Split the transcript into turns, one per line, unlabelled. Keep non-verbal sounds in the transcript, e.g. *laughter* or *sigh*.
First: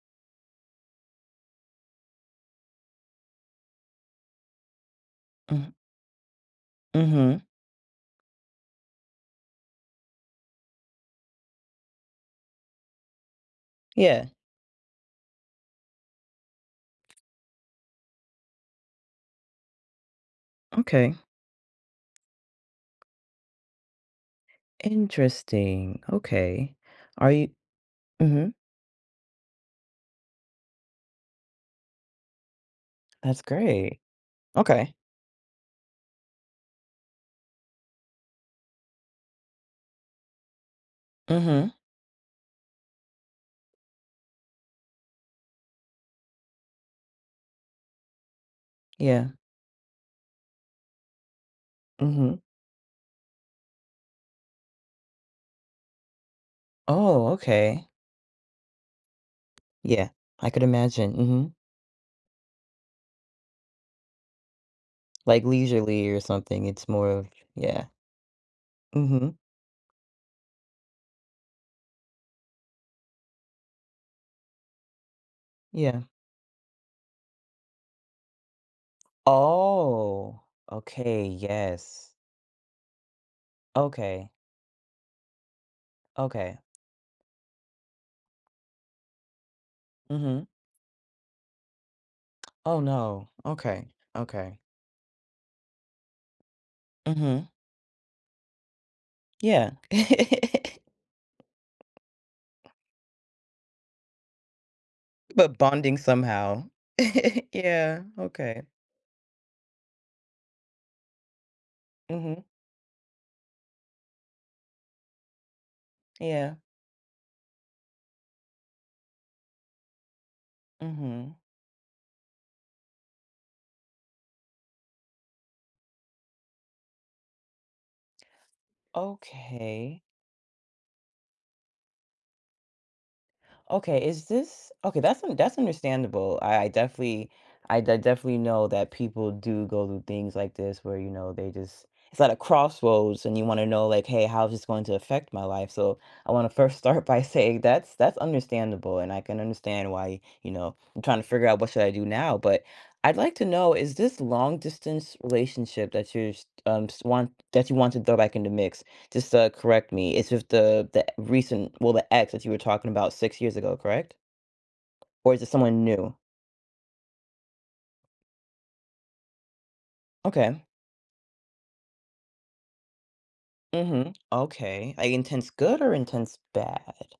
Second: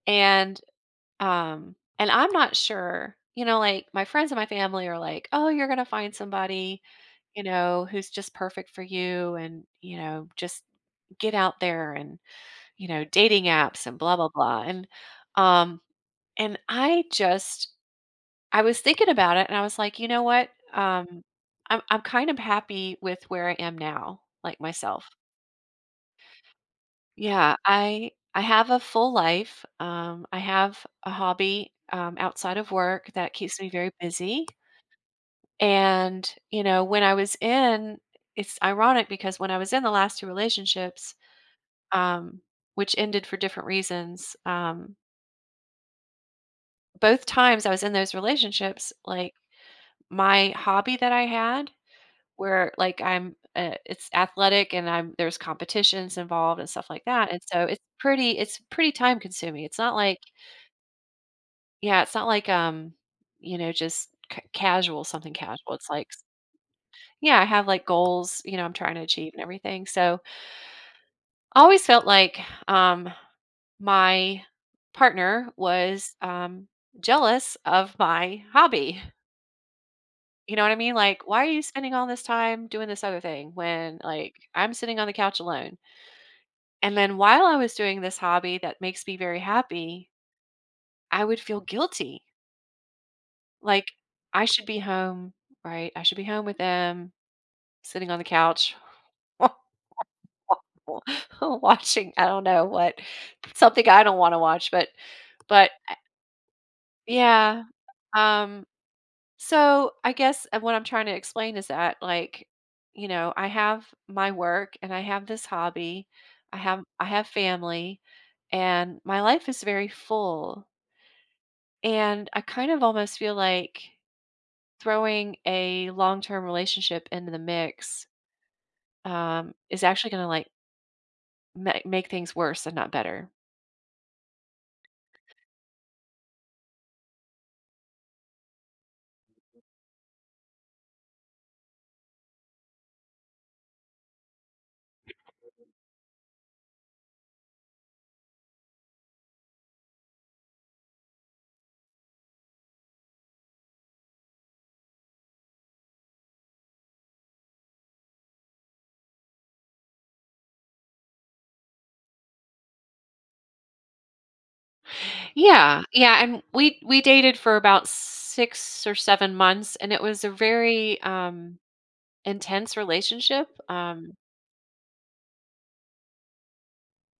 And, um and I'm not sure You know, like, my friends and my family are like, "Oh, you're
Mm.
gonna find somebody,"
Mhm.
you know, "who's just perfect for you and," you know, "just get out there and," you know, "dating apps, and blah
Yeah.
blah blah," and, um, and I just I was thinking about it, and I was like, "You know what,
Okay.
um, I'm I'm kind of happy with where I am now, like myself."
Interesting, okay. Are you
Yeah, I I
Mhm.
have a full life, um, I have a hobby, um, outside of work that
That's
keeps me very
great.
busy
Okay.
and, you know, when I was in It's ironic because when I was in the last 2 relationships,
Mhm.
um- which ended for different reasons- um both times I was in those relationships,
Yeah.
like, my hobby that I had,
Mhm.
where, like, I'm, uh it's athletic, and I'm there's competitions involved and stuff like
Oh,
that, and so, it's
okay.
pretty it's pretty time consuming, it's not
Yeah,
like
I could imagine. Mhm.
Yeah, it's not like, um, you know, just c casual something
Like,
casual, it's like
leisurely or
s
something, it's more of
Yeah, I have, like,
Yeah.
goals, you know, I'm tryna achieve
Mhm.
and everything. So always felt like, *exhales* um, my partner
Yeah.
was, um, jealous of my hobby
Oh,
you know what I mean,
okay,
like, "Why are you spending all
yes.
this time doing this other thing when,
Okay.
like, I'm sitting on the couch alone?"
Okay.
And then while I was doing this hobby that makes me very happy
Mhm.
I would feel guilty
Oh, no. Okay,
like, "I
okay.
should be home, right? I should be home with him,
Mhm.
sitting on the couch,
Yeah. *chuckles*
*laughs* watching" I don't know what but something I don't wanna watch, but
But
but I
bonding somehow. *chuckles*
Yeah,
Yeah. Okay.
um, so, I guess, uh, what I'm tryna explain is that,
Mhm.
like, you know, I have my work, and I have this hobby, I
Yeah.
have I have family, and my life is very full
Mhm.
and I kind of almost feel like, throwing a long-term relationship into the mix, um, is
Okay.
actually gonna, like ma make things worse and not better.
Okay, is this Okay, that's un that's understandable, I definitely I de definitely know that people do go through things like this where, you know, they just It's at a crossroads, and you wanna know, like, "Hey, how is this going to affect my life?" So I wanna first start by saying that's that's understandable, and I can understand why, you know, "I'm tryna figure out what should I do now." But I'd like to know, is this long-distance relationship that you just, um just want that you want to throw back in the mix- just to correct me- is just the the recent well, the ex that you were talking about 6 years ago, correct? Or is it someone
Yeah,
new?
yeah, and w we we dated for about 6 or 7 months, and it was a
Okay.
very, um, intense relationship,
Mhm.
um
Okay, like, intense good or intense bad?